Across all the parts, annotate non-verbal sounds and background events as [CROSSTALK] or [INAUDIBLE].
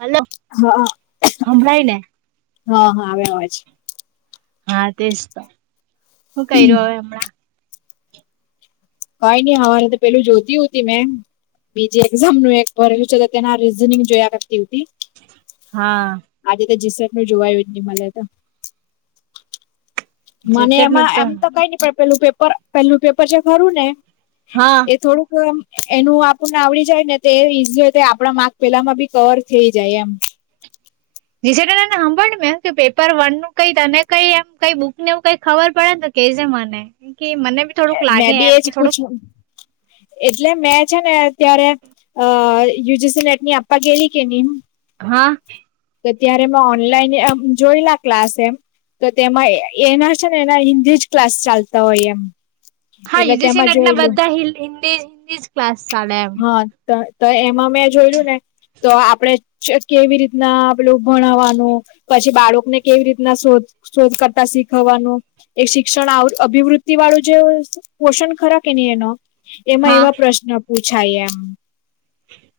Hello હા હંભળાય ને હા હા આવે આવે છે હા તેજ તો શું કર્યું હવે હમણાં કઈ નઈ હવારે તો પેલું જોતી હોતી મેં બીજી એક્ઝામ નું એક ભરેલું છે તો તેના રીઝનિંગ જોયા કર તેવ તી હા આજે તો જીસ જોવાયું જ ની મલે તો મને રિસેટ નું એમાં એમ તો કઈ ની પ પેલું પેપર પેલું પેપર જે ખરું ને હા એ થોડુંક એનું આપણને આવડી જાય ને તો ઈઝી હોય આપડા માર્ક પેલામાં બી કવર થઈ જાય એમ [UNINTELLIGIBLE] હાંભળ ની મેં હું કેમ પેપર વન નું કઈને કઈ એમ કઈ કઈ બુક નેવું કઈ ખબર પડે ન તો કે જે મને બી થોડુંક મેં લાગે બી એમ એજ કે થોડુંક પૂછ્યું એટલે મે છે ને ત્યારે અ યુ જી સી નેટની આપવા ગેલી કે ની હા તો ત્યારે મે ઓનલાઈન જોયેલા ક્લાસ એમ તો તેમાં એના છે ને એના હિન્દી જ ક્લાસ ચાલતા હોય એમ હા એટલે યુજીસી તેમાં નેટના જોયલું બધા હિન્દી હિન્દી જ ક્લાસ ચાલે એમ હા તો તો એમાં મેં જોયલુ ને તો આપણે કેવી રીત હા પેલું આપણુ ભણવવાનું, પછી બાળકને કેવી રીતના શોધ શોધ કરતા શીખવવાનું એ શિક્ષણ આ અભિવૃતિવાળું જે પોષણ ખરા કે ની એનો એમાં હા એવા પ્રશ્ન પૂછાય એમ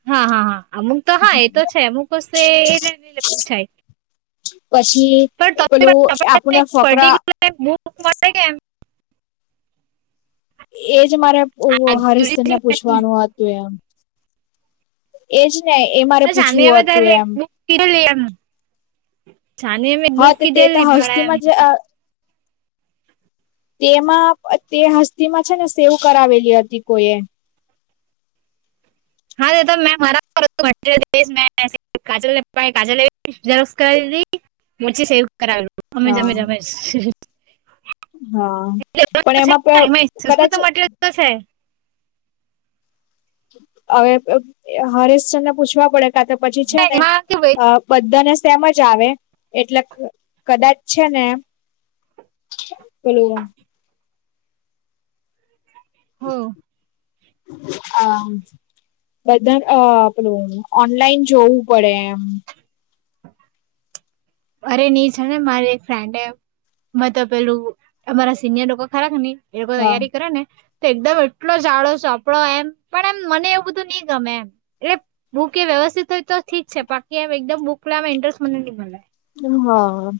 હા હા હા અમુક તો હા એ તો છે અમુક વસ્તુ એ એટલે એલે પૂછાય પછી પણ પેલું આપણે ફકરા ક માટે કેમ? એજ મારે હરીશને પૂછવાનું હતું એમ એજ ને એ મારે પૂછવું હતું એમ છાની એમે હા બુક તે તે તો કીધેલી પણ એમ હસ્તીમાં જ અ [UNINTELLIGIBLE] [INAUDIBLE] તેમાં તે હસ્તીમાં છે ને સેવ કરાવેલી હતી કોઈ એ હા એતો મે મારા [UNINTELLIGIBLE] કરાવેલું અમે જ હા [UNINTELLIGIBLE] બસ હા પણ એમાં પ સંસ્કૃત કદાચ નું મટીરિયલ તો છે હવે હરેશસર ને પૂછવા પડે કા તો પછી છે ને એમાં કે ભાઈ અ બધાને તેમજ આવે એટલે કદાચ છે ને [UNINTELLIGIBLE] હમ આમ બધા અ પેલું ઓનલાઈન જોવું પડે એમ અરે ની છે ને મારી એક ફ્રેન્ડ એમ મે તો પેલું અમારા સિનિયર લોકો ખરા કે ની એ લોકો હા તૈયારી કરે ને એકદમ એટલો જાડો ચોપડો એમ પણ એમ મને એવું બધું ની ગમે એમ એટલે હું કેવા વ્યવસ્થિત હોય તો ઠીક છે બાકી એમ એકદમ બુકલામાં ઇન્ટરેસ્ટ મને ની મળે હા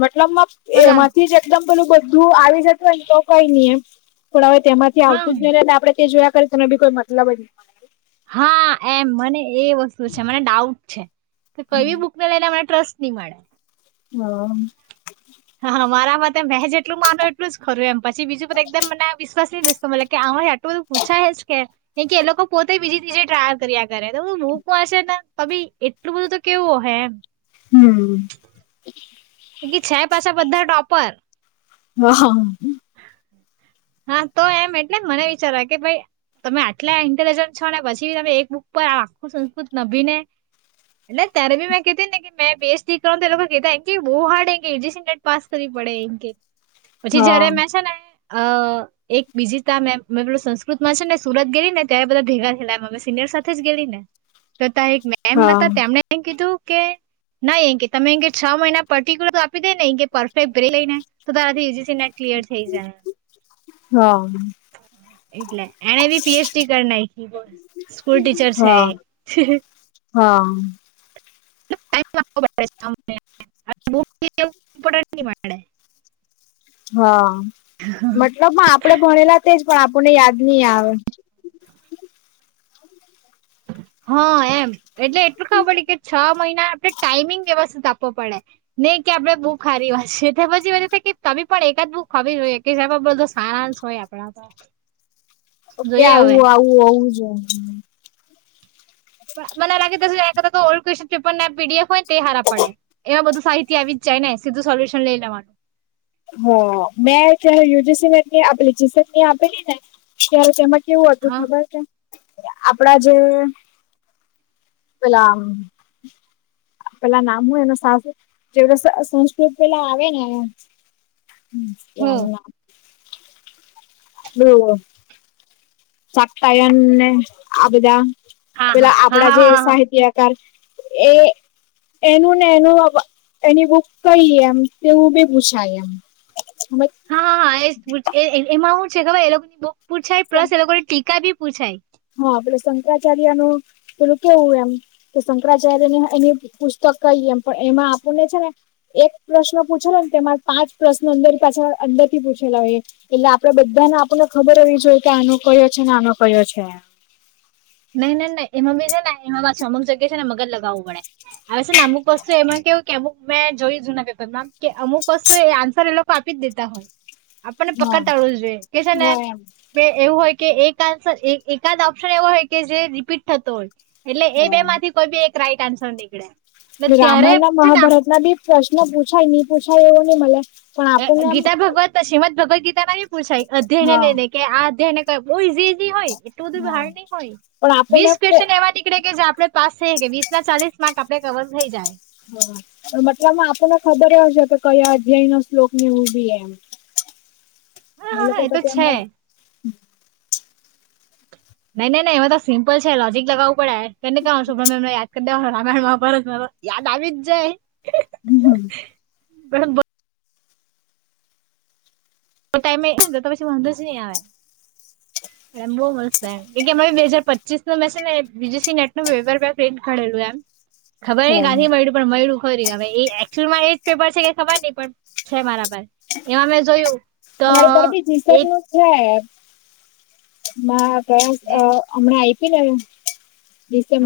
મતલબમાં બોલા એમાંથી જ એકદમ પેલું બધું આવી જતું હોને તો કઈ નઈ એમ થોડા હવે તેમાંથી હા આવતું જ નઈ એટ આપણેે તે જોયા કરી તેનો કોઈ મતલબ ન હા એમ મને એ વસ્તુ છે, મને ડાઉટ છે, કઈ બુકને લઈને મને ટ્રસ્ટની મળે હા હા મારા મતે મેં જેટલું માનો એટલું જ ખરું એમ પછી બીજું પર એકદમ મને કે આ આટલું બધું પૂછાય કે કે એ લોકો પોતે બીજી તીજે ટ્રાય કર્યા કરે તો બુકમા છે તી એટલું બધું તો કેવું હો એમ હમ્મ કી છે પાછા બધા ટોપર હ હ [UNINTELLIGIBLE] [INAUDIBLE] હા તો એમ એટલે મને વિચાર કે ભઈ તમે આટલા ઇન્ટેલિજન્ટ છો ને પછી તમે એક બુક પર આખું સંસ્કૃત નભીને એટલે ત્યારે ભી મેં કેતી ને કે મેસ કર તો એ લોકો કેતા બુ હાર્ડ પા કરી વડે એ હા [UNINTELLIGIBLE] [INAUDIBLE] અ એક બીજી તમે મે પેલું સંસ્કૃત માં છે ને સુરત ગેલી ને ત્યારે બધા ભેગા થયલા અમે સિનિયર સાથે ગેલી ને તથા એક મેમ હા હતા તેમણે એમ કીધું કે નહી એ કે તમે એ કે છ મહિના પર્ટિક્યુલર તો આપી દે ને એ કે પરફેક્રે લઈને તો તાર ક્લિયર થઈ જ હા એટલે એને બી પી. એચ. ડી કર નાકી બોલ સ્કૂલ ટીચર છે એ હમ [UNINTELLIGIBLE] હા મતલબ આપડે ભણેલા તેજ પણ આપણને યાદ નહી આવે હા એમ એટલે એટલું ખબર પડી કે છ મહિના આપણે ટાઈમિંગ વ્યવસ્થ આપવો પડે નહી કે આપણે બુક હારી વાંચીયે તે પછી આવી પણ એક આદ બુક ખવી જોઈએ કે જે બધો સારાંશ હોય આપણા ઓકે જોઈએ હવે આવું આવું આવું જો પણ મને લાગે ત કા તો ઓલ્ડ ક્વેશન પેપર ના પીડીએફ હોયને તે હારા પડે એવા બધું સાહિતી આવી જ છે જાયને સીધું સોલ્યૂશન લઈ લેવાનું [UNINTELLIGIBLE] હ મેં ત યુ. જી. સી નેટની આપેલી ગસેટની આપેલી ને ત્યારે તેમજ કેવું હતું હા ખબર છે આપડા જે પલા પેલા નામ હો એનું સાસ જે સંસ્કૃત પેલા આવે ને હ હું ના હમ સાકતાયન ને આ બધા હા પેલા હા હા આપડા હા જે હા હા હા સાહિત્યકાર એ એનું ને એનું એની બુક કઈ એમ તેવું બી પૂછાય એમ હા હા એ જ પૂ એમાં હું છે ખબર એ લોકો ની બહ પૂછાય પ્લસ એ લોકોની ટીકા બી પૂછાય હા પલો શંકરાચાર્ય નું પેલું કેવું એમ કે શંકરાચાર્ય ને એની પુસ્તક ક એમ પણ એમાં આપણને છે ને એક પ્રશ્ન પૂછેલો ને તેમાં પાંચ પ્રશ્ન અંદર પાછળ અંદરથી પૂછેલા હોયએ એટલે આપડે બધાને આપણને ખબર હોવી જોઈએ કે આનો કયો છે ને આનો કયો છે નહી ન ન એમાં બી છે ને એમાં પાછ અમુક જગ્યા છે ને મગજ લગાવવું પેડે આવે છે ને અમુક વસ્તુ એમાં કેવું કે અમુક મેં જોય છુ ના પેપર માં કે અમક કશુ એ આન્સર એ લોકો આપી જ દેતા હોય આપણને હા પકડતા આવડવું જોઈએ કે છેને હોય એમ કે એવું હોય કે એક આન્સર એ-એકાદ ઓપ્શન એવો હોય કે, જે રિપીટ થતો હોય એટલે એ હા બેમાંથી કોઈ બી એક રાઈટ આન્સર નીકળે. એટલે ત્યારે રામયણના છે ને મહાભારતના બી પ્રશ્ન પૂછાય. નહી પૂછાય એવુ નહી મલે. અ એ ગીતા ભગવત શ્રીમદ ભગવત્ ગીતાના ભી પૂછાય અધ્યાયને હા લઈને. કે આ અધ્યાયને ક બઉ ઇઝી ઇઝી હોય. એટલું બધું હા હાર્ડ નય હોય. પણ આપણને વીસ ક્વેશ્ન એવા નીકળે કે જે આપણે પાસ છે કે વીસના ચાલીસ માર્ક આપડે કવર થઈ જાય. હા મતલબ આપણને ખબર હોવું કે કયા અધ્યાયનો શ્લોક એવું ઉભી એમ. હા એ હા લોકો હા તો ત્યાં છે હમણાં નઈ નઈ નહી એમા તો સિમ્પલ છે. લોજીક લગાવુ પડે. [UNINTELLIGIBLE] એને કય છોમને યાદ કરી દે [UNINTELLIGIBLE] રામયણ મહાભારતમાં યાદ આવી જ જાય હમ હમ. [UNINTELLIGIBLE] તો ટાઈમે તો પછી વાંધો જ નહીં આવે. [UNINTELLIGIBLE] એમ બહુ મસ્ત એમ. કેમકે અમારે બે હજાર પચીસ મેં છે ને બીજીસી નેટનુ પેપર મેં પ્રિન્ટ ઘડેલું એમ. ખબર નહીં કાથી મળ્યું પણ મળ્યું. ફરી હવે અક્ટયુઅલમાં એજ પેપર છે કે ખબર નહી પણ છે મારા પાસ એ અમેં જોયું. તો મારે પર ભી જીતન એક નું છે મા અ હમણાં આય્પીને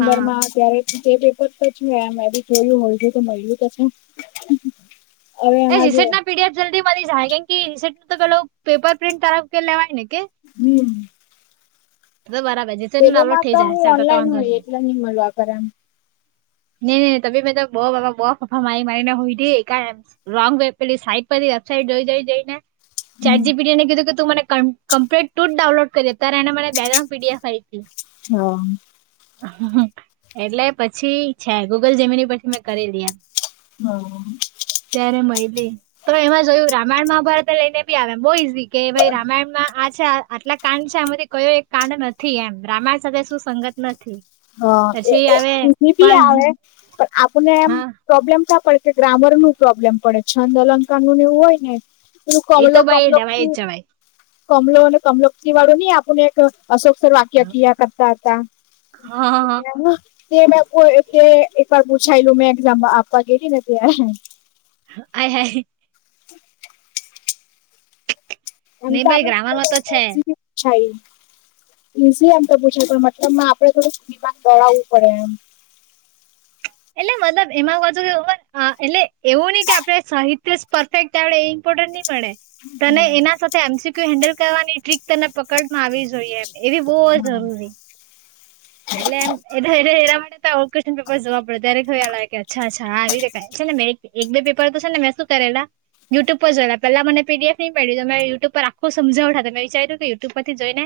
હા ત્યારે એ પેપર તો છે એમ એ બી જોયું હોય છે તો મલ્યું તો છે. હવે એ એમાં જો રીસેટ ના પીડીએફ જલ્દી મળી જાય, કેમ કે રીસેટનું તો પેલો પેપર પ્રિન્ટ તરફ લેવાય ને કે. હમ. તો બરાબર, પેલું માં તો [UNINTELLIGIBLE] હું સર્વર તો ઓનલાઈન વાંધો હોય નહી. એટલે મળવા કરે એમ નઈ નઈ તમે બધા બઉ ફાફા બાપા બઉ ફાફા મારીને મારીને હુંય ગય રોંગ વે પેલી સાઈડ પર [INAUDIBLE] વેબસાઈડ જોઈ જોઈ જોઈને. ચેટજીપીટીને કીધું કે, તું મને કમ-કમ્પ્લેટ તું જ ડાઉલોડ કરી આપ ત્યારે એને મને બેગરાઉન્ફ પીડીએફ આઈતી. હ. એટલે પછી છે. ગૂગલ જીમીની પરથી મેં કરેલી એમ. હ. ત્યારે મયલી તો એમાં જોયું રામાયણ મહાભારત લઈને બી આવે બી બો ઈઝી કે ભાઈ રામાયણમાં આ છે આટલા કાંડ છે. આમાંથી કયો એક કાંડ નથી એમ રામાયણ સાથે શું સંગત નથી. હ. એ- પછી એ આવે ની બી પણ આવે પણ આપણને એમ હા પ્રોબ્લેમ ક્યાં પડ કે ગ્રામરનું પ્રોબ્લેમ પડે. છંદ અલંકારનુંન એવું હોય ને તું એ તો કમલો ભાઈ કમલો લેવાય [UNINTELLIGIBLE] જ જવાય [UNINTELLIGIBLE] કમલો અને કમલો કિવાળો નહી આપને એક અશોકસર વાક્ય કીયા કરતા હતા. હ હ હ. તે મેં કે એક વાર પૂછાયલું મેં એક્ઝામ આપવા ગેલી ને ત્યાં. આય હાય. [INAUDIBLE] એમ નહી તો ભાઈ આપણા ગ્રામરમાં તો [UNINTELLIGIBLE] છે ઈઝી એમ તો પુછાય પણ મતલબમાં આપડે થોડુંક દિમાગ દોડાવવું પડે એમ. એટલે મતલબ એમાં હોવ છું અ [UNINTELLIGIBLE] એટલે એવું નહીં કે આપડે સાહિત્ય જ પરફેકટ ટાણે એ ઇમ્પોર્ટન્ટ નહી મળે. તને હા એના સાથે એમસીક્યુ હેન્ડલ કરવાની ટ્રીક તને પકડમાં આવી જોઈએ. એ બી બોવ જરૂરી. એટલે એમ એટલે એમ એ એના માટે તો એવું ક્યુસ્શન પેપર જવા [UNINTELLIGIBLE] લાગ અચ્છા અચ્છા આવી રીતે છે ને એક બે પેપર તો છે ને મેં શું કરેલા યુટ્યુબ પર જોયલા. પેલાં મને પીડીએફ નહીં મળી તો મેં યુટ્યુબ પર આખું સમજાવતા તો મે વિચાર્યું કે યુટ્યુબ પરથી જોઈને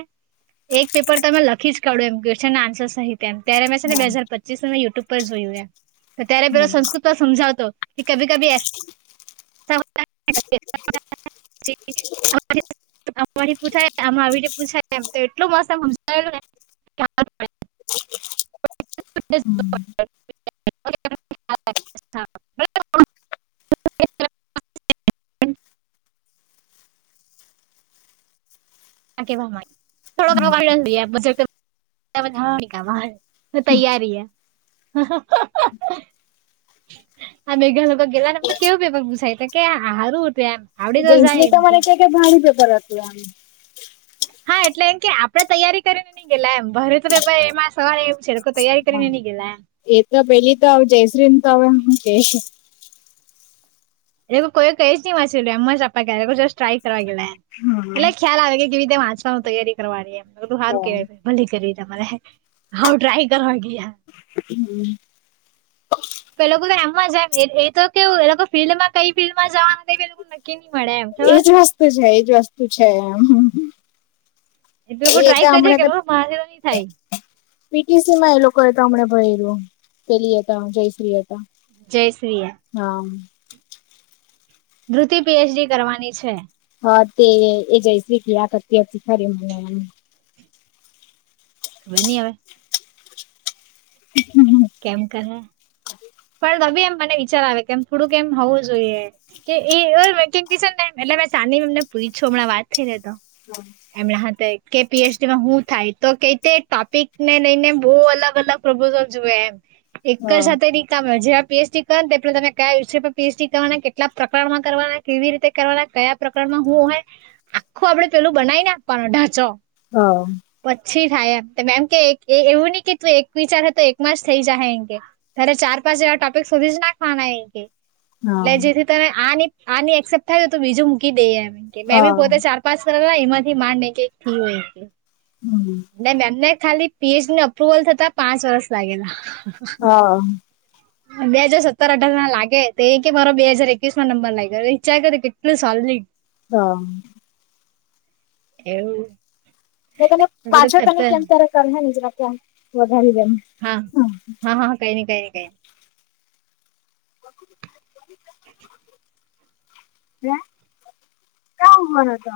એક પેપર તમે લખી જ કાઢો એમ કે છે કેસનસઆન્સર સહિત કેમ કે મેં છે ને હા બે હજાર પચીસ માં યુટ્યુબ પર જોયું તો ત્યારે હમ પેલો સંસ્કૃત માં સમજાવતો કે કભી કભી એસા આથી પૂછાય આમાં આવી રીતે પૂછાય એમ તો એટલું મસ્ત સમજાવેલને ક્યા હમ [INAUDIBLE] [UNINTELLIGIBLE] આ કહેવા માગે થોડો થોડો હમ હમ તૈયારી હ આ મેઘા લોકો ગેલા ને એમ તો કેવું પેપર પુસાય ત કે હારું હતું એમ આવડી તો દેશ જાય એમ કે તમારે ક્યાં ક ભારે પેપર લખવાનું હા એટલે એમ કે આપડે તૈયારી કરીને નઈ ગેલા એમ ભર તો પેપર એમાં સવારે એમ છે તૈયારી કરીને હા નઈ ગયેલા એમ એ તો પેલી તો જયસ્રીને તો હવે કે એટ લોકો કોઈ કઈ ન વાચલું એમમાં ચપ સ્ટ્રાઈ કરવા ગે એટલે ખ્યાલ આવે કે કેવી રીતે વાંચવાની તૈયારી કરવાની એમ બધું હારુ કેહેવાય ભલે કરી હ ટ્રાય કર હ કે હમ પે લોકો તો એમમાં જ એ તો કેવું એ લોકો ફિલ્ડમાં કઈ ફિલ્ડમાં જવાનું તે કઈક્કી એજ વસ્તુ છે એજ વસ્તુ છે એમ લોકો એ તો ટ્રાય કરીએ હમણાં કે તો મારાથી તો નહી થાય પીટીસી માં એ લોકો તમણે ભયલું પેલી એ તોજયશ્રી હતા જય શ્રીયા હા ધુતિ પીએચડી કરવાની છે. હા તે એ જયશ્રી કે આ કર ખરી મને એ વે નઇ હવે હમ્મ કેમ કર એમ મને વિચાર આવે કેમ થોડુંક એમ હોવું જોઈએ કે એટલે મે ચા એમને પૂછો હમણાં વાત થઈ તો હા એમના હાથે કે પીએચડીમાં શું થાય તો ક તે ટોપિક ને લઈને બહુ અલગ અલગ પ્રપોઝલ જુએ એમ, એક જ હા સાથે કામ જેવા પીએચડી કર ને પેલા તમે કયા વિષય પર પીએચડી કરવાના, કેટલા પ્રકરણમાં કરવાના, કેવી રીતે કરવાના કયા પ્રકારમાં હું હોય આખું આપડે પેલું બનાવીને આપવાનો ઢાંચો હા પછી થાય એમ કે એવું નહી કે તું એક વિચારે તો એકમાં જ થઈ જ એરે ચાર પાછા ટોપિક સુોધી જ નાખવાના કે હા એટલે જેથી તમે આ આ ની એક્સેપ્ટ થાય તો બીજું મૂકી દઈએ એમ કે મેં બી હા પોતે ચાર પાંચ એમાંથી માંડ એક એક થયું હોય હમ અને એમને ખાલી પીએચડી અપ્રુવલ થતા પાંચ વર્ષ લાગેલા હા બે હાજર સત્તર અઢાર ના લાગે તો એ કે મારો બે હજાર એકવીસ માં નંબર લાગ્યો વિચાર કરો કેટલું સાલ હા એવું મે તને બધું પાછા તને ખતર કેમ ત્યારે કર જરા કે ગ ગ હા [UNINTELLIGIBLE] [INAUDIBLE] [UNINTELLIGIBLE] [INAUDIBLE] બે ક્યા ઉભો રો હતો